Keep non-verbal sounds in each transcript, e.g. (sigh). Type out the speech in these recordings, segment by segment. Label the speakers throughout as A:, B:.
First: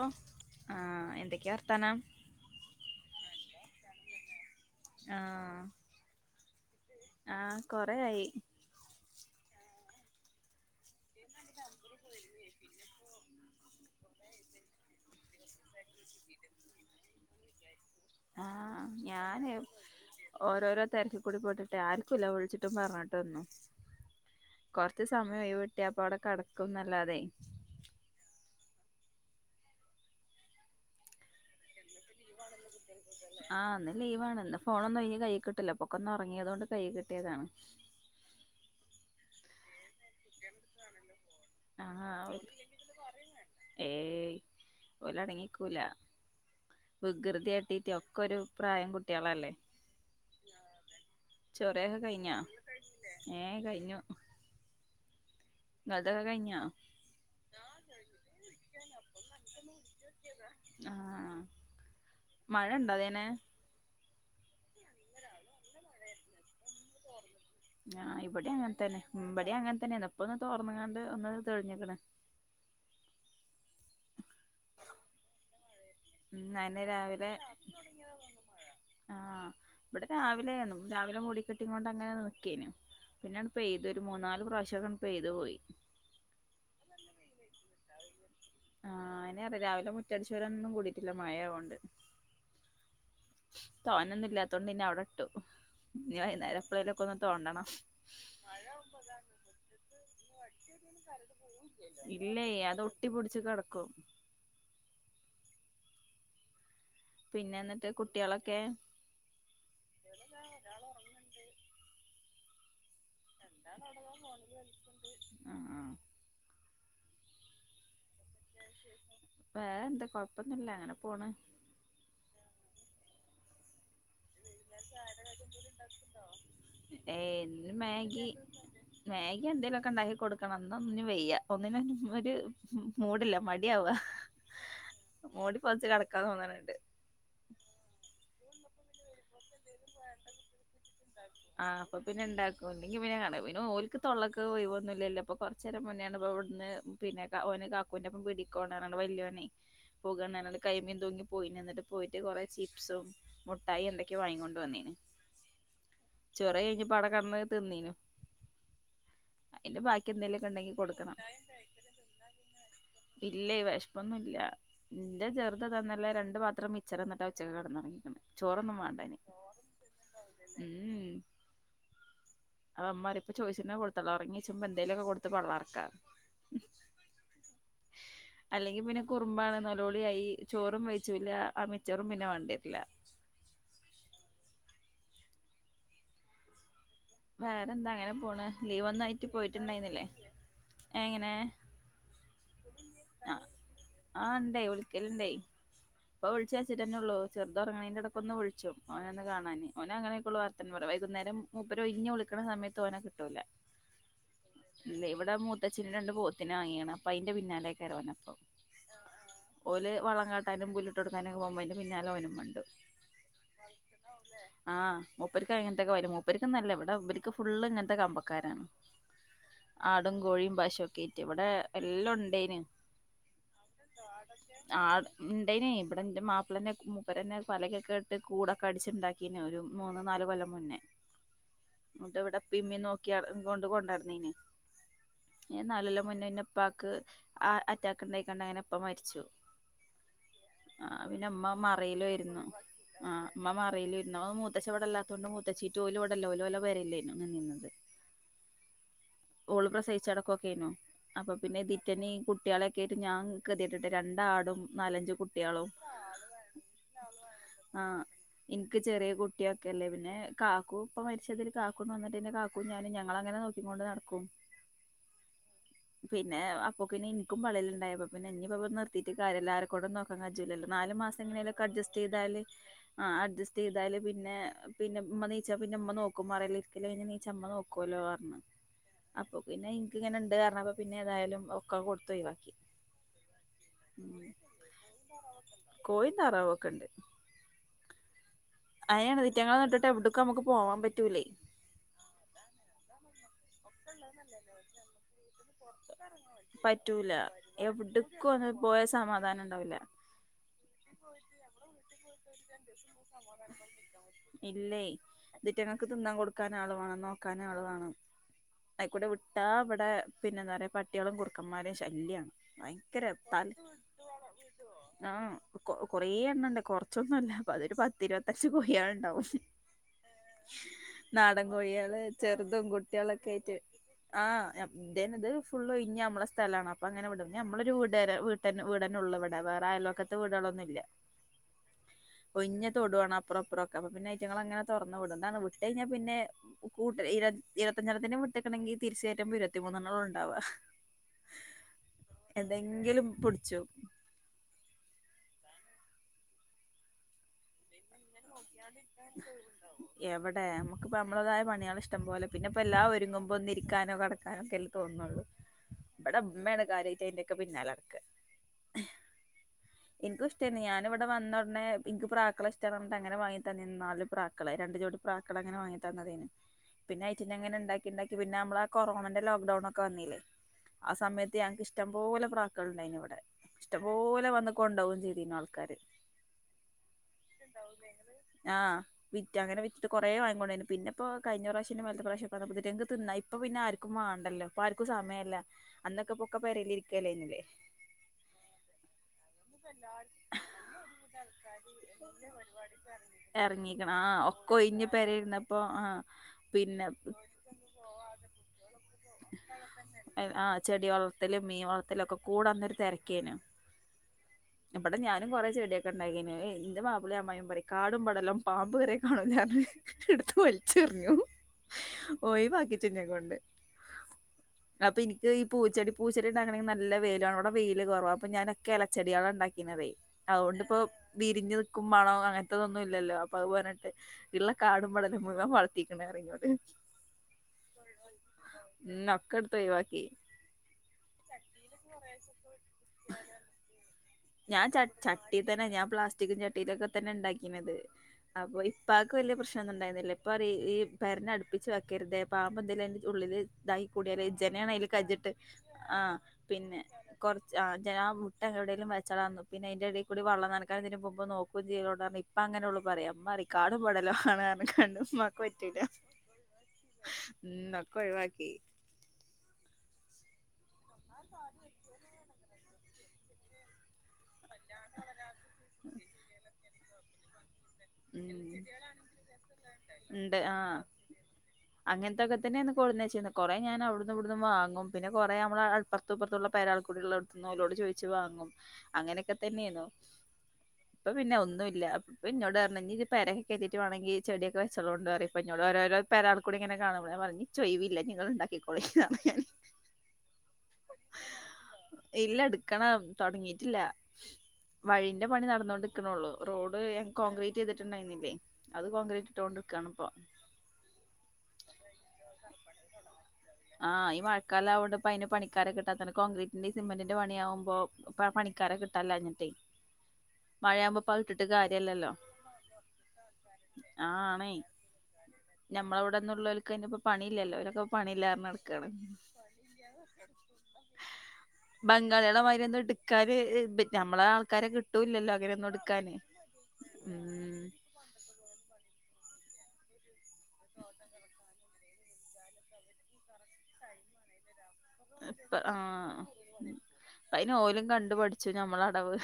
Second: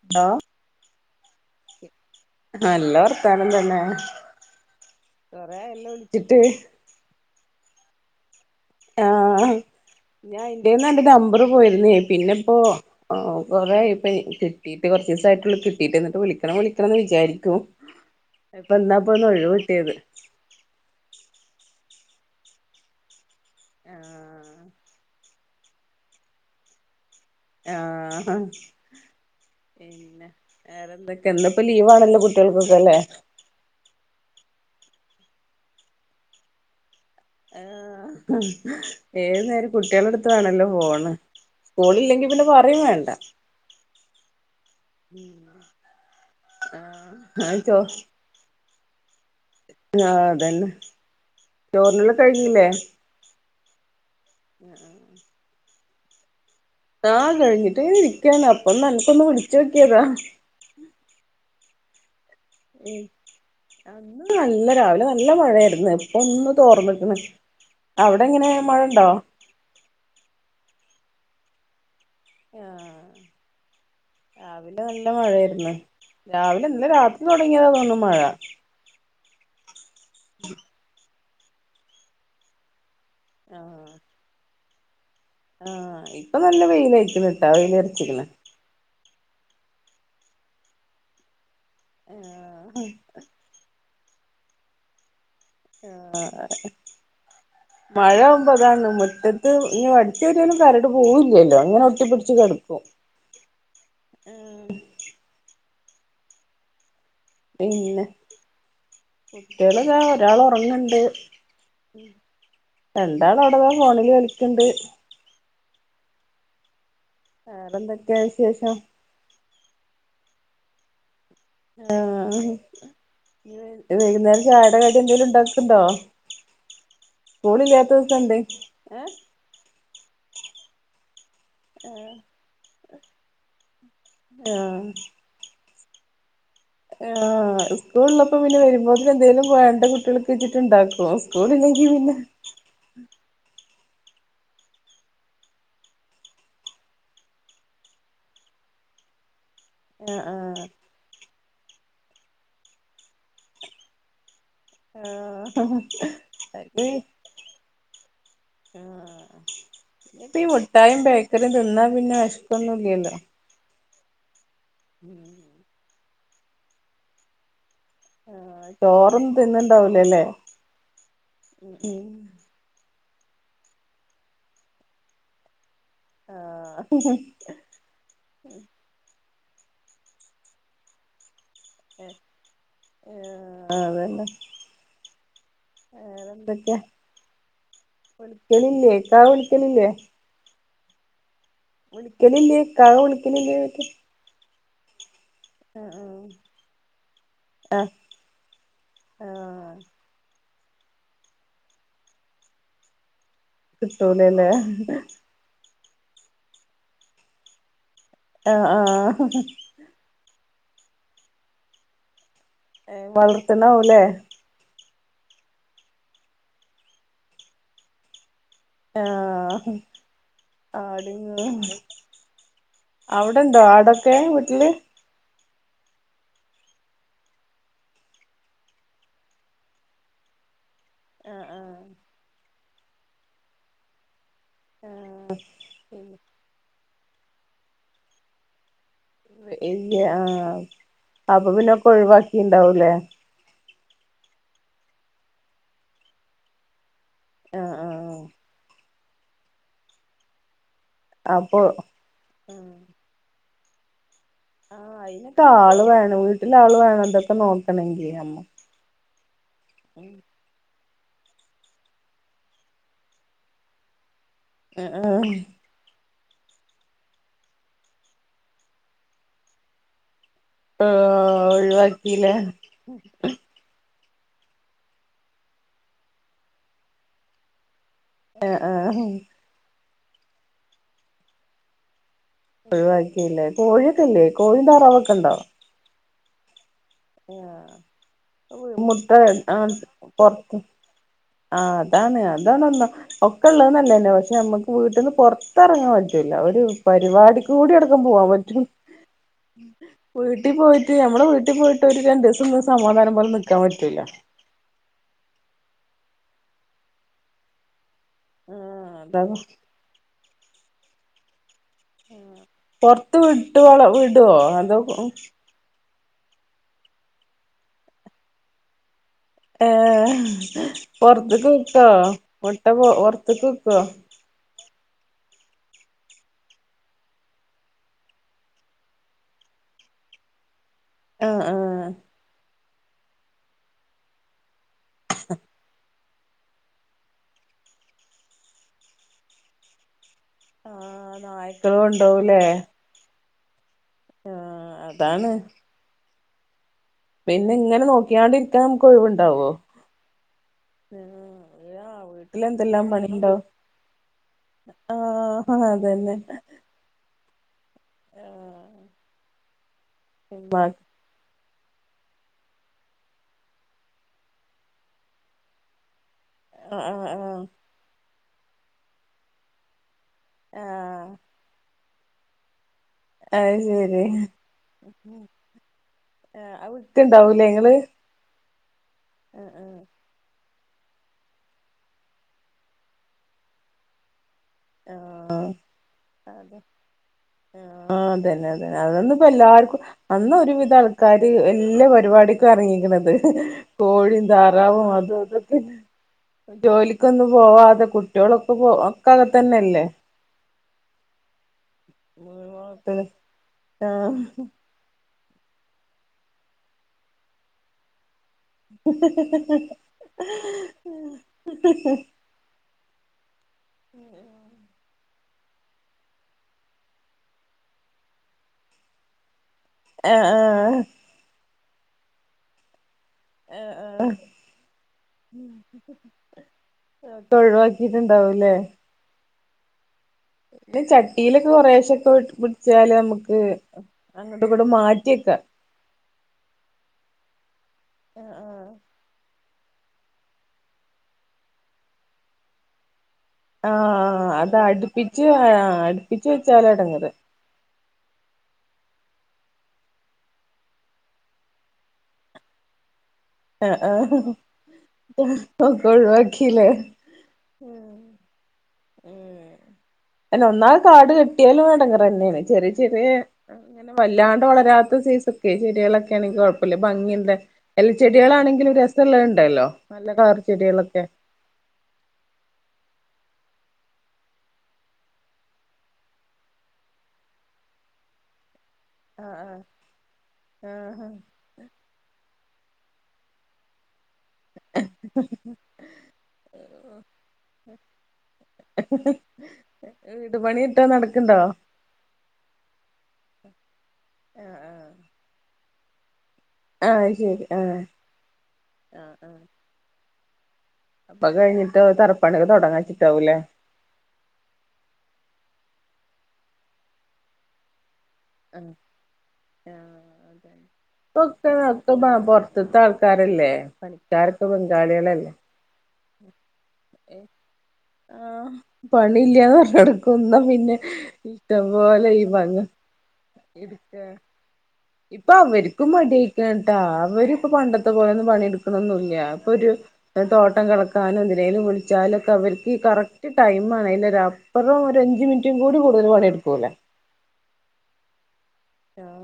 A: ഓ
B: hello
A: ആഹ് എന്തൊക്കെയാ വർത്താനം
B: നല്ല വർത്താനന്തന്നെ
A: ആഹ്
B: കൊറേആയ്ലോ വിളിച്ചിട്ട്
A: റേആയി
B: ആഹ് ഞാൻ ഇൻ്റേന്ന് അൻ്റെമ്പറ് പോയിരുന്നേ പിന്നെ ഇപ്പൊ കൊറെ ഇപ്പ കിട്ടീട്ട് കൊറച്ചീസായിട്ടുള്ളൂ കിട്ടീട്ട് എന്നിട്ട് വിളിക്കണം വിളിക്കണംന്ന് വിചാരിക്കും ഇപ്പൊ
A: ആഹ്
B: ഇന്നാപ്പൊ ഒന്ന് ഒഴിവ്
A: ഞാന്
B: കിട്ടിയത്
A: ഓരോരോ തെരക്ക്ക്കൂടി പോയിട്ടിട്ടേ ആര് ക്കൂല വിൾച്ചിട്ടും പർണിട്ടും വന്നു
B: ആഹ്
A: കൊർച്ചീസ സമയം ഒയിവ് കിട്ടിയാ അപ്പവിടെകെടക്കുംന്നല്ലാതെ
B: ആഹ് പിന്നെ വേറെന്തൊക്കെ ഇന്ന്പ്പോ ലീവ് ആണല്ലോ കുട്ടികൾക്കൊക്കെ അല്ലേ
A: ആഹ് ഇന്ന് ലീവാണ് ഇന്ന്ഫോണൊന്നുംഴിഞ് കൈകിട്ടില്ല പൊക്കൊന്നൊറങ്ങിയത് കൊണ്ട് കൈയ്യീകിട്
B: ആ ഏത് നേരം കൊ ട്ടികളെടുത്തതാണല്ലോ ഫോണ് സ്കൂളില്ലെങ്കി
A: ആഹ്
B: പിന്നെ പറയും വേണ്ട
A: ഏയ് ഓലടങ്ങിക്കൂല
B: ആഹ
A: വികൃതി
B: ആയിതോ
A: കാട്ടീട്ട് ഒക്കെ ഒരു പ്രായം കുട്ടികളല്ലേ
B: ആ അതന്നെ ചോറിനുള്ളതെകഞ്ഞില്ലേ
A: ഏഹ കഴിഞ്ഞു
B: ഹ് ഉം
A: നത ക്കെകഞ്ഞോ
B: ആഹ കഴിഞ്ഞിട്ട് ഇരിക്കാന അപ്പൊ നിനക്കൊന്ന് വിളിച്ചു നോക്കിയതാ
A: ആഹ് മഴ ഇണ്ടാത് നെ
B: ഇന്ന് നല്ല രാവിലെ നല്ല മഴയായിരുന്നു ഇപ്പൊ ഒന്ന് തോർന്നിക്കാണ്
A: ഞാ ഇവിടെ അങ്ങനെ തന്നെ ഇവിടെ അങ്ങനെ തന്നെ ഇപ്പൊ ഒന്ന് തോർന്നുകണ്ട്ഒന്ന് തെളിഞ്ഞ് ക്കണ്.
B: യാ.. രാവിലെ നല്ല മഴായിരുന്ന്
A: ഉം
B: രാവിലെ
A: അയെന്നെ
B: ഇല്ല രാത്രി
A: രാവിലെ
B: തുടങ്ങിയതാണ്ന്ന് തോണുന്നുമഴ
A: ആഹ് ഇവിടെ രാവിലൊന്ന് രാവിലെമൂടി കെട്ടിയ കൊണ്ട് അങ്ങനെനിൽക്കേണ് പിന്നെപെയ്ത് ഒരു മൂന്നാല് പ്രാവശ്യ
B: ആഹ ഇപ്പൊ നല്ല വെയിലയിക്കുന്നുട്ടാ വെൽ ഇരച്ചിക്കണ്
A: അതെതെ രാവിലെമുറ്റടിച്ച് വ രനൊന്നുംകുടിയിട്ടില്ലമഴയകൊണ്ട്
B: യാഹ്
A: തോനൊന്ന്ഇല്ലാത്തോണ്ട്പിന്നെഅവിടെ
B: (unintelligible) ആ ഹ്
A: തോണ്ടണം
B: മഴ ആകുമ്പോ അതാണ് മുറ്റത്ത് ഇങ്ങ് വടിത്തിവരെകര ട്ട് പോകില്ലല്ലോഅങ്ങനെഒട്ടിപ്പിടിച്ച്
A: ഇല്ലേ അത്
B: കെടക്കും.
A: ഒട്ടി പിടിച്ച് കെടക്കും പിന്നെ എന്നിട്ട് കുട്ടികളൊക്കെ
B: കുട്ടികള്താ ഒരാള് ഒറങ്ങണ്ട് രണ്ടാള് അവിടന്നാ ഫോണില് കളിക്കണ്ട്
A: ആഹ്
B: വേറെന്തൊക്കെയ വിശേഷം
A: വേറെ എന്താ കൊഴപ്പൊന്നല്ല അങ്ങനെ പോണ്
B: ആ അഹ്‌ ന്ന് വൈകുന്നേരം ചായെടെകടി എന്തെലും ഉണ്ടാക്കണ്ടോ
A: ഏയ് ഇന്ന്
B: സ്കൂളില്ലാത്ത ദിവസണ്ട് ഹ്
A: ഒണ്ടാക്കികൊടുക്കണംന്ന് അവന് വയ്യ ഒന്നിനും ഒര് മൂ മൂടില്ലമടിആവാമുടി പൊതച്ച്കെടക്കാൻതോന്നാനിണ്ട്
B: ആഹ്.. സ്കൂളിലപ്പ പിന്നെ വരുമ്പോതിന് എന്തെലുംപോയാണ്ട് കുട്ടികൾക്ക് വച്ചിട്ടുണ്ടാക്കോ
A: ആഹ് അപ്പൊ പിന്നെ ഇണ്ടാക്കും ഇല്ലെങ്കി പിന്നെഅടവിനോൽ തൊള്ളക്ക്ഒഴിവൊന്നുംഇല്ലല്ലോ അപ്പൊകൊറച്ച് നേരം മുന്നെയാണ് ഇപ്പോ ഇവിടുന്ന് പിന്നെഒന് കാക്കുണ്ടെ ഒപ്പംപേടിക്കോറണം വല്ല്യോനെ
B: ആഹ്
A: പോകാൻന്നാണ്കയ്യിമേൽതൂങ്ങി പോയി നിന്നിട്ട് പോയിട്ട് കുറെ ചിപ്സും മുട്ടായി എന്തൊക്കെയോ വാങ്ങിക്കൊണ്ട്
B: ആ... ഹ്
A: ചോറെകഴിഞ്ഞ്പ്പാടെകിടന്ന് തിന്നീനു
B: ആഹ്
A: അതിന്റെ ബാക്കി
B: ഇപ്പ ഈ
A: എന്തേലുമൊക്കെ ഉണ്ടെങ്കി
B: മുഠായും
A: കൊടുക്കണം
B: ബേക്കറിയും തിന്നാ പിന്നെ വിശപ്പൊന്നുംഇല്ലാലോ
A: പ്പോന്നില്ല ഇൻടെചെറുത്‌താഇന്നലെരണ്ട്പാത്രംമിക്ചെറ്തിന്നിട്ട്അ ഉച്ചക്ക്കിടന്ന്ഉറങ്ങി
B: ആ ചോറൊന്നും തിന്നണ്ടാവൂലേല്ലേ
A: ഉം
B: ഉഹും
A: ഇപ്പാചോയ്ച്ചിന്ന്കൊടുത്തോള്ഒറങ്ങിചുമ്മാഎന്തേലുംകൊടുത്തപ്പഓള്ഒറക്കണ്
B: ആ
A: മ്പ്പാണ് നല്ലോളിയായി ചോറും വേവുചൂല
B: ഏഹ്ആ... ആ അതന്നെ വേറെൻത്തൊക്കെയാ
A: വേറെ എന്താ അങ്ങനെ പോണ് ലീവ്
B: ഇക്കാ
A: ഒന്നായിട്ട്
B: വിളിക്കലില്ലേ
A: പോയിട്ടുണ്ടായിുന്നില്ലേ എങ്ങനെ ആ
B: വിളിക്കലില്ലേഇക്കവിളിക്കലില്ലേ
A: ആ (unintelligible)
B: ആ അഹ്
A: ഇപ്പൊ വിളിച്ചാ വച്ചിട്ടന്നെ ഉള്ളൂ. ചെറുതൊറങ്ങണേന്റെടക്കൊന്ന് വിളിച്ചും. ഓനൊന്ന് കാണാന്
B: ആഹ്
A: ഓന് അങ്ങനെ ക്കെയുള്ളൂ ത്തൻ കൊറവാ. വൈകുന്നേരം മൂപ്പര് ഒഴിഞ്ഞ് വിളിക്കണ സമത്ത് ഓനെ കിട്ട്
B: കിട്ടൂലല്ലേ.
A: ത്തച്ഛന് രണ്ട് പോത്തിനെ വാങ്ങിയേണ്. അപ്പൊ അയിന്റെ പിന്നാലെ ഒക്കെ ഓട്ടം അപ്പം.
B: ആഹ് ആഹ്
A: ഓല് വളങ്ങാ ങ്ങാനും പുല്ലിട്ടു കൊടുക്കാനും ഒക്കെ പോവുമ്പേ അതിൻ്റെ പിന്നാലെ ഓനും വന്ന്
B: ഏ വളർത്തണാവൂലേ
A: ആഹ് മൂപ്പർക്ക് അങ്ങനത്തക്കെ വരും. മൂപ്പർക്കുന്നല്ല ഇവിടെ ഇവരക്ക് ഫുള്ള് ഇങ്ങനത്തെ കമ്പാ ആൾക്കാരാണ്
B: ആഹ്
A: ആടും കോഴിയും പശു ഒക്കെ ആയിട്ട്
B: ആടിനെ
A: ഇവിടെ എല്ലാം ഉണ്ടേന്
B: അവിടെണ്ടോ ആടൊക്കെ വീട്ടില്
A: ഇണ്ടേയ്നി ഇവിടെന്റെ മാപ്പിളന്റെ മൂപ്പരന്നെ പലക ഒക്കെ ഇട്ട് കൂടൊക്കെ അടിച്ചുണ്ടാക്കിന് ഒരു മൂന്ന് നാല് കൊല്ലം
B: ആഹ് ആഹ്
A: ഇങ്ങോട്ട് ഇവിടെ പിമ്മി നോക്കിയണ്ടു കൊണ്ട് കൊണ്ടായിരുന്നീനി നാലു കൊല്ലംമുന്നേ ഉപ്പാക്ക് ആ അറ്റാക്ക് ഉണ്ടായി കണ്ട് അങ്ങനെ ഉപ്പാ മരിച്ചു.
B: (unintelligible) ആ
A: ആഹ്
B: അപ്പൊ
A: ഇമ്മ
B: പിന്നെ ഒക്കെ ഒഴിവാക്കിണ്ടാവൂല്ലേ
A: പെരേല് ഇരുന്നാ മൂത്തച്ഛൻ ഇവിടില്ലാത്തോണ്ട് മൂത്തച്ഛി ടു യല് പോണ്ടല്ലോ ഓല് വെല്ല പെരേല്
B: ആഹ് ആഹ്
A: ഓള് പ്രസവിച്ചു കെടക്കൊക്കെയായിന്നു അപ്പൊ പിന്നെ ഇതിറ്റനെ കുട്ടികളെ ഒക്കെ ആയിട്ട് ഞാൻ ഗതികെട്ടട്ട് രണ്ട്
B: ആ അയിനൊക്കെ ആള് വേണം. വീട്ടിലാള് വേണം ഇതൊക്കെ നോക്കണെങ്കി നമ്മ
A: കുട്ടിയൊക്കെ അല്ലേ പിന്നെ കാ കാക്കൂ ഇപ്പൊ മരിച്ചതൊരു കാക്കൂ നന്നായിട്ടന്നെ കാക്കൂ ഞാനും ഞങ്ങളങ്ങനെ നോക്കി കൊണ്ട് നടക്കും.
B: എ ആ
A: പിന്നെ അപ്പൊക്കിന് എനിക്കും പള്ളേല് ഉണ്ടായപ്പൊ പിന്നെ ഇനിയിപ്പപ്പെ നിർത്തിട്ട് കാര്യല്ല ആരെക്കൊണ്ടും നോ ക്കാൻ പറ്റില്ലല്ലോ. നാല് മാസം എങ്ങനെലു
B: ആഹ്
A: ഒക്കെ അഡ്ജസ്റ്റ്
B: ഒഴിവാക്കില്ലേ
A: ചെയ്താല് ആ അഡ്ജസ്റ്റ് ചെയ്താലും പിന്നെ പിന്നെ ഉമ്മ എനീച്ച പിന്നെ ഉമ്മ നോക്കും മറേല് ഇരിക്കല് കഴിഞ്ഞ് എനീച്ച ഉമ്മ നോക്കും ഒക്കൂലോപറഞ്ഞ്.
B: ആഹ് ആഹ്
A: അപ്പോ പിന്നെ ഇനക്ക് ഇങ്ങനെ ഉണ്ടന്നറിഞ്ഞപ്പോ പിന്നെ ഏതായാലും ഒക്കെ കൊടു
B: ഒഴിവാക്കില്ലേ കോഴിയൊക്കെ
A: ഉം
B: ഇല്ലേ കോഴിം താറാവൊക്കെ ഇണ്ടോ?
A: താറാവ് ഒക്കെ ഉണ്ട്
B: ആ
A: അയാണ് ഇവറ്റുങ്ങളൊന്നിട്ടിട്ട് എവിടക്കും നമുക്ക്
B: പൊറത്ത്
A: പോവാൻ പറ്റൂലേ.
B: ആ അതാണ് അതാണ് പറഞ്ഞേ. ഒക്കെ ഉള്ളത് നല്ലത് തന്നെ. പക്ഷെ നമ്മുക്ക് വീട്ടീന്ന് പൊറ ത്ത് ഇറങ്ങാൻ പറ്റൂല്ല. ഒരു
A: പറ്റൂല
B: പരിപാടിക്കുകൂടി എവടക്കും പോവാൻ
A: എവിട്ക്കും ഒന്ന്
B: പറ്റൂ
A: പോയാ സമാധാനം ഇണ്ടാവൂല
B: വീട്ടിൽ പോയിട്ട് നമ്മടെ വീട്ടിൽ പോയിട്ട് ഒരു രണ്ടു ദിവസം സമാധാനം പോലെ നിക്കാൻ പറ്റൂല.
A: ഇതിറ്റങ്ങൾക്ക് തിന്നാൻ കൊടുക്കാൻ ആളുവേണം. നോക്കാൻ ആളു വേണം. അയിക്കൂടെ
B: അത
A: വിട്ടാ ഇവിടെ പിന്നെ എന്താ പറയാ പട്ടികളും കുറുക്ക ന്മാരുടെ ശല്യാണ് ഭയങ്കര
B: പൊറത്ത്
A: തൽ
B: വിട്ട് വള വിടുവോ അതോ
A: ആ കുറേ എണ്ണണ്ട്. കൊറച്ചൊന്നു അല്ല. അതൊരു പത്തിഇരുപത്തഞ്ചു കോയികളുണ്ടാവും.
B: ഏ
A: നാടൻ
B: പുറത്തക്ക് വിക്കോ
A: കോഴികള്
B: മുട്ട പോ പുറത്തക്ക് വിക്കോ?
A: ആ ഞ ഇതേനത് ഫുളള് ഒഴിഞ്ഞ ഞമ്മളെ സ്ഥലാണ്. അപ്പൊ അങ്ങനെ വിടു. ഞമ്മളൊരു വിട്ടാരെ വീട്ടന്നെ വീടന്നെ ഒള്ളൂ ഇവിടെ വേറെ അയാലോക്കത്ത് വീടുകളൊന്നും ഇല്ല
B: ആ ആ
A: കുഞ്ഞ തോടുവാണ് അപ്പറോം ഇപ്പറൊക്കെ. അപ്പ പിന്നെ ഈറ്റങ്ങളെ അങ്ങനെ തൊറന്ന് വിടും. ഇതാണ് വിട്ട് കഴിഞ്ഞാ പിന്നെ കൂട്ടര് ഇരുപ ഇരുപത്തഞ്ചെണ്ണത്തിനെ വിട്ടേക്കണേങ്കി തിരിച്ചു വരുമ്പോ ഇരുപത്തിമൂന്നെണ്ണം ഉണ്ടാ
B: ആ നായ്ക്കളും കൊണ്ടോവൂല്ലേ.
A: ചോ
B: ആ അതാണ് പിന്നെ ഇങ്ങനെ നോക്കിയാണ്ട് ഇരിക്കാൻ നമുക്ക് ഒഴിവുണ്ടാവോ.
A: എവടെ. നമ്മക്കിപ്പ
B: ആ
A: നമ്മടേതായ പണികള് ഇഷ്ടംപോല പിന്നെ ഇപ്പ
B: വീട്ടിലെന്തെല്ലാം
A: എല്ലാം
B: പണിയുണ്ടോ
A: ഒരുങ്ങുമ്പോ ഒന്ന് ഇരിക്കാനോ കെടക്കാനൊക്കെയല്ലേ
B: ആ
A: തോന്നു ന്നുള്ളൂ.
B: അതന്നെ
A: ഇവിടെ ഉമ്മയാണ് കാര്യമായിട്ട് അതിൻ്റൊക്കെ പിന്നാലെ നട
B: ആ
A: എനിക്കും ഇഷ്ടെർന്നു. ഞാനിവിടെ വന്ന ഉടനെ ഇൻക് പ്രാക്കളെ ഇഷ്ടാണ് പറഞ്ഞിട്ട് അങ്ങനെ വാങ്ങി വാങ്ങി തന്നീന്നു നാല് പ്രാക്കളെ. രണ്ട് ജോഡി പ്രാക്കളെ അങ്ങനെ വാങ്ങി തന്നതേര്ന്നു.
B: ആ
A: പിന്നെ
B: ആ ആ
A: അയിറ്റനങ്ങനെ ഇണ്ടാക്കി ഇണ്ടാക്കി പിന്നെ നമ്മളെ ആ കൊറോണന്റെ ലോക്ക്ഡൌൺ ഒക്കെ വന്നിലെ ആ സമയത്ത് ഞങ്ങക്ക് ഇഷ്ടം പോലെ പ്രാക്കൾ ണ്ടായിന്നു ഇവടെ.
B: അത്
A: ഇഷ്ടം
B: ശരി
A: പോലെ വന്ന് കൊണ്ടോകും ചെയ്തീന്നു ആൾക്കാര്
B: ആഹ് അത് വിറ്റുണ്ടാവും ല്ലേ ങ്ങള്
A: ആഹ് വിറ്റു അങ്ങനെ വിറ്റിട്ട് കുറേവാങ്ങികൊണ്ടോയിന്നു പിന്നെപ്പോ കഴിഞ്ഞ പ്രാവശ്യം അതിന്റെ മേലത്തെ പ്രാവശ്യം ഇപ്പൊ പിന്നെ ആർക്കും വേണ്ടല്ലോ
B: ആഹ് അതെ
A: പെരേലിരിക്കല്ലേനില്ലേ
B: ആഹ് അതന്നെ അതന്നെ അതൊന്നും ഇപ്പൊ എല്ലാർക്കും ർക്കും അന്ന് ഒരു വിധ ആൾക്കാര് എല്ലാ പരിപാടിക്കും ഇറങ്ങീക്ക്‌ണത്
A: എറങ്ങീക്ക്ണ് ആഹ്
B: കോഴിയും
A: ഒക്കെ ഒഴിഞ്ഞ്
B: താറാവും അതും ഇതൊക്കെ
A: പെരേലിരുന്നപ്പോ ആഹ് പിന്നെ
B: ജോലിക്കൊന്നും പോവാതെ കുട്ടികളും (inaudible)
A: ആഹ് ചെടി വളർത്തല് മീൻ വളർത്ത ലൊക്കെ കൂടെ അന്നൊരു തെരക്കേനു പിന്നെ ഇവടെ ഞാനും കുറെേ ചെടിയൊക്കെ ഉണ്ടാക്കീന്നു. ഏയ് ഇന്റെ മാപ്പളീം അമ്മായിമമീം പറയും കാടും പടലും പാമ്പ് വരെ കാണുംന്ന് പറഞ്ഞ് ഇടുത്ത് വലിച്ചെറിഞ്ഞു. ഒയിവാക്കി ച്ചു ന്നെക്കൊണ്ട്
B: ഉം ഉം
A: ഈ പൂച്ചെടി പൂച്ചെടി ഉണ്ടാക്കണെങ്കി നല്ല വെയില് വേണം. അവിടെ വെയില് കുറവാ. അപ്പൊ ഞാനൊക്കെ ഇല ചെടികള ഇണ്ടാക്കി ണ്ടാക്കീന്നതെയ്
B: ആ ആ
A: അതുകൊണ്ടിപ്പോ വിരിഞ്ഞു നിൽക്കും മണോം അങ്ങനത്തതൊന്നുല്ല ല്ലോ അപ്പൊ അത് പറഞ്ഞിട്ട് ഇള്ള കാടും പടലും മുഴുവൻ വളർത്തിക്കണ് മ്പടല്ല മു വളർത്തീക്ക്ണ് പറയും ഇന്നോട്
B: ഒഴിവാക്കിയിട്ടുണ്ടാവും
A: ഉം ഒക്കെട്ത് ഒയിവാക്കി
B: പിന്നെ ചട്ടിയിലൊക്കെ കൊറേശൊക്കെ പിടിച്ചാല് നമ്മക്ക്
A: ഞാൻ ചട്ടി ചട്ടി തന്നെ ഞാൻ പ്ലാസ്റ്റിക്കും ചട്ടിയിലൊക്കെ തന്നെ ഇണ്ടാക്കി അപ്പൊ ഇപ്പാക്ക് വല്യ പ്രശ്ന ന്നൊണ്ടാർന്നില്ല. ഇപ്പ പറിം ഈ പരന്ന് അടുപ്പിച്ച് വേക്കര്തെ പാമ്പ്‌ എന്തേലും ഉള്ളില് ഇതായി കൂടിയാല്
B: ആഹ് അത്
A: ഇജ്ജന്നേണ് അയില്
B: അടുപ്പിച്ച്
A: കജ്ജിട്ട്
B: ആഹ്
A: ആ
B: അടുപ്പിച്ച് വെച്ചാലാ
A: പിന്നെ
B: എടങ്ങേറ്
A: കൊറച്ച് ആ മുട്ട എവിടേലും വെച്ച (unintelligible) (unintelligible) പിന്നയിന്റെ എടേ ക്കൂടി വെള്ളം നനക്കാനും ഇതിനും പോകുമ്പോ നോക്കോ ഇപ്പ അങ്ങനെയൊള്ളൂ പറയാ ചെയോന്ന് ഇപ്പ അങ്ങന ഉള്ള പറയാം (unintelligible) ഇമ്മ പറിം
B: ആഹ്
A: കാടും പടലും
B: ആഹ്
A: ആണ് പറഞ്ഞ്ങ്ങാണ്ട് ഇമ്മാക്ക് പറ്റൂല
B: ഒക്കെ ഒഴിവാക്കില്ലേ
A: ഉം ഒക്കൊഴിവാക്കി
B: ഉം അയ്ന് ഒന്നാകെ കാട് കെട്ടിയാലുംഎടങ്ങേറാന്നെയാണേയ്‌ ചെറിയ ചെറിയ ഇങ്ങനെ വല്ലാണ്ട് വളരാത്ത സൈസൊക്കെ ചെടികളൊക്കൊണെങ്കി കുഴപ്പല്ല ഭംഗിള്ളെ എല
A: ഉം
B: ചെടികളാണെങ്കിലും രസള്ളത് ഉണ്ടല്ലോ നല്ല
A: ഇണ്ട്
B: കളർ
A: ആഹ്
B: ചെടികളൊക്കെ
A: അങ്ങനത്തൊക്കെ തന്നെന്നു പിന്നെ കൊറേ ഞാൻ അവിടുന്നും ഇവിടുന്നും വാങ്ങും പിന്നെ കുറേ നമ്മളെ അപ്പുറത്തും ഇപ്പറത്തുള്ള പെരേൾക്കൂടിള്ളോട്ത്ത്ന്ന് ഓലോട് ചോയ്ച്ച് വാങ്ങും അങ്ങനെയൊക്കെ
B: ആഹ്
A: തന്നെയേന്നു.
B: ആഹ്
A: ഇപ്പൊ പിന്നെ ഒന്നുംല്ല. ഇപ്പൊ ഇന്നോട് പറഞ്ഞു ന്ന ഇഞ്ഞി ഇജ്ജ് പെരയൊക്കെ കയറ്റീട്ട് വേണെങ്കി ചെടിയൊക്കെ വെച്ചോളോണ്ടു പറിം ഇപ്പന്നോട്.
B: ആഹ്
A: ഓരോരോ പെരേൽ ക്കൂടി ഇങ്ങനെ കാണുമ്പോ. ഞാൻ പറിം ഇഞ്ഞി ഇച്ച് ഒയിവില്ല. ഇഞ്ഞി ഇങ്ങള് ഇണ്ടാക്കിക്കോളീം ന്ന് പറഞ്ഞു ഞാന്
B: വീട് പണി
A: ഇല്ല ഇടുക്കണം തുടങ്ങീട്ടില്ല
B: ആഹ്
A: വഴിന്റെ പണി നടന്നോണ്ട്ക്ക്‌ണൊള്ളൂ റോഡ്
B: അത് ശരി
A: കോൺക്രീറ്റ്
B: ആഹ്
A: ചെയ്തിട്ടുണ്ടായിന്നില്ലേ അത് കോൺക്രീറ്റ് ഇട്ടോണ്ട് നിക്കാണ് ഇപ്പൊ
B: അപ്പൊ അത് കഴിഞ്ഞിട്ട് തറപ്പണിയൊക്കെ തുടങ്ങാചിട്ടാവും ലേ
A: ആഹ് ഈ മഴക്കാലം ആവോണ്ട് ഇപ്പ അയിന് പണിക്കാരെ കിട്ടാത്ത കാരണം കോൺക്രീറ്റിന്റീം സിമന്റിന്റെ പണിയാകുമ്പോ
B: അ ആ അതെ
A: മഴയാവുമ്പോ ഇപ്പ അത്
B: ഇപ്പൊ
A: ഇട്ടിട്ട്
B: ഒക്കെ
A: കാര്യല്ലല്ലോ
B: പൊറത്ത്തെ ആൾക്കാര ആൾക്കാരല്ലേ പണിക്കാരൊക്കെ ബംഗാളികളല്ലേ
A: ഞമ്മളവിടെന്നുള്ളോൽക്ക് അയ്ന് ഇപ്പൊ പണി ഇല്ലല്ലോ. ഓലൊക്കെ പണി ഇല്ലാന്ന്
B: ആഹ്
A: പറഞ്ഞ് നടക്കാണ്
B: പണിയില്ലാന്ന് പറഞ്ഞ് നടക്കും ഇന്നാ പിന്നെ ഇഷ്ടംപോലെ ഈ പണി
A: നമ്മള ആൾക്കാരെ കിട്ടു (unintelligible)
B: ഇപ്പൊ അവർക്കും മടക്ക കേട്ടാ അവര് ഇപ്പൊ
A: ഉം
B: പണ്ടത്തെ പോലെന്ന് പണിെടുക്കുന്ന നുല്ല ഇപ്പോരൂ തോട്ടം കളകൻ എന്തിനേലും വിളിച്ചാൽ കറക്റ്റ് ടൈം അപ്പുറം ഒരു അഞ്ചു മിനിറ്റും കൂടി കൂടുതൽ
A: ആഹ്
B: പണിെടുക്കൂലേ (unintelligible)
A: അയിന് ഓലും കണ്ടു പഠിച്ചു ഞമ്മളെ
B: ആ
A: അടവ്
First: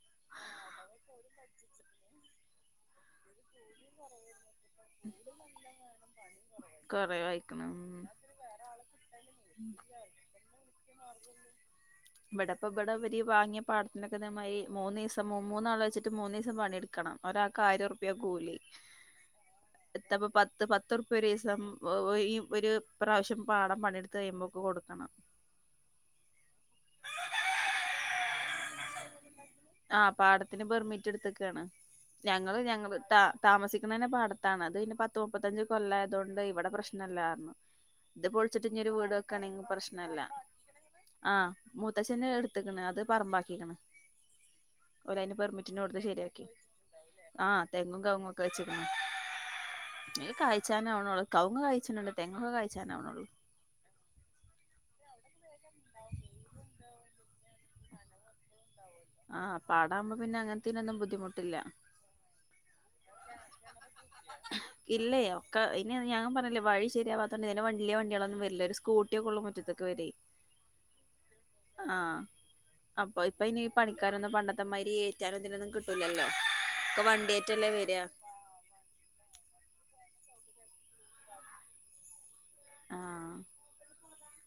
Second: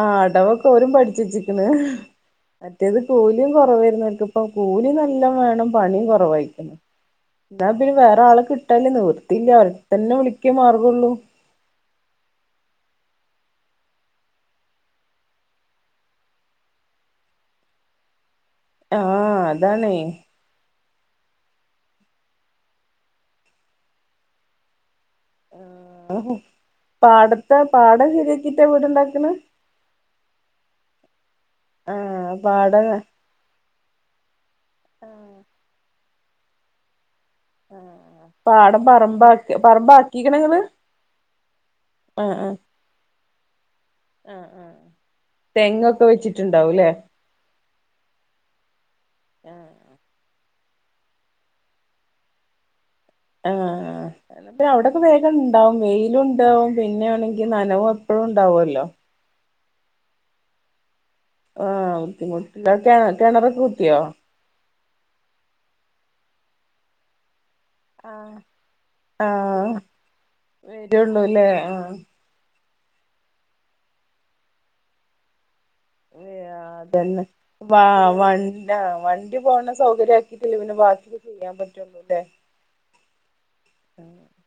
B: ആ അടവൊക്കെ രും പഠിച്ച ച്ചിക്കണ് മറ്റേത് കോൂലിയും കുറവായിരുന്നുക്ക ഇപ്പൊ കൂലി നല്ല വേണം പണിയും കുറവായിരിക്കണം
A: കൊറേ വായിക്കണ്
B: എന്നാ പിന്നെ
A: ഉം
B: വേറെ ആളെ കിട്ടല്േ നിവർത്തിയില്ല അവർ തന്നെ വിളിക്കേ മാർഗള്ളു
A: ബടാപ്പ ബടാ (unintelligible) വാങ്ങിയ പാടത്തിനക്കെ മൂന്ന് ദിവസം മൂന്നാൾ വെച്ചി് മൂ ദസം പണിെടുണം ഒരാൾ ആയിരംപ ക്കൂ ലി
B: ആ അ
A: പത്ത് പത്ത് (unintelligible) തറപ്പരീസം ഈ ഒരു പ്രാവശ്യം പാടം പണിയെടുത്ത് കഴിയുമ്പോൊക്കെ കൊടുക്കണം (unintelligible)
B: ആ പാടത്തെ പാടം ശരിയാക്കിട്ടാ വീടുണ്ടാക്കണ്
A: ആ പാടത്തിന് പെർമിറ്റ് എടുത്തക്ക് ണ്
B: ആഹ്
A: ഞങ്ങള്
B: പാടം
A: ഞങ്ങള് ത താമസിക്കുന്നന്റെ പാടത്താണ് അത് പിന്റെ പത്ത്
B: ആഹ്
A: മുപ്പത്തഞ്ച് കൊല്ലായ തുകൊണ്ട് ഇവിടെ പ്രശ്നല്ല
B: ആ പാടം പറമ്പി പറമ്പ ആാക്കിിക്കണ നിങ്ങള്
A: ആ മൂത്തചന് എടുത്തക്കണ് അത് പറമ്പാക്കിക്കണ്
B: ആഹ് ആഹ്
A: ഓര് അതിന് പെർമിറ്റിന് കൊടുത്ത്
B: തെങ്ങൊക്കെ
A: ശരിയാക്കി
B: വെച്ചിട്ടുണ്ടാവുംല്ലേ
A: ആ തെങ്ങും കവങ്ങും ഒക്കെ വെച്ചിക്കണ് ഇത് കഴ്ച്ചാനാവണള്ളൂ കവുങ്ങ് കായ്ചണുണ്ട് തെങ്ങ് കായ്ക്കാനാവണള്ളൂ
B: ആ പിന്നെ അവിടെക്കെ വേഗം ണ്ടാവും വെയിലും ണ്ടാവും പിന്നെ (unintelligible) ങ്കി നനവും എപ്പോഴുംണ്ടാവുല്ലോ
A: ആ പാടാവുമ്പം പിന്നെ അങ്ങനത്തേനെന്നും ബുദ്ധി
B: ആ ബുദ്ധിമുട്ടില്ല കെണ കിണറൊക്കെ കുത്തിയോ
A: ഇല്ലേ ഒക്കെ ഇനി ഞങ്ങും പറഞ്ഞില്ലേ വഴി ശരിയാവാ തന്ന ഇതിന് വണ്ടിയ
B: ആഹ്
A: വണ്ടികളൊന്നും വരില്ല ഒരു സ്കൂട്ടിയൊക്കെ ഉള്ള മുറ്റത്തൊക്കെ വരെയ്
B: ന്നുല്ലെ ആ
A: അപ്പൊ ഇപ്പൊ ഇനി പണിക്കാരൊന്നും പണ്ടത്തെമാതിരി ഏറ്റാനും ഇതിനൊന്നും കിട്ടി ലല്ലോ ഒക്ക വണ്ടിയേറ്റല്ലേ വര
B: പിന്നാ വണ്ടി പോകണ സൗകര്യം ആക്കിട്ടല്ലേ പിന്നെ ബാക്കി ഒക്കെ ചെയ്യാൻ പറ്റുള്ളൂ അല്ലേ
A: ആ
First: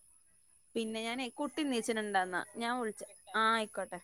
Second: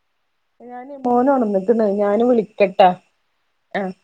B: (inaudible) ഞാന് മോന്
A: കുട്ടി
B: ഒണന്നിക്കണ് ഞാന്
A: നീച്ചിട്ടുണ്ടന്നാ ഞാൻ
B: വിളിക്കട്ടാ
A: വിളിച്ച ആഹ്
B: ആ (inaudible)
A: ആയിക്കോട്ടെ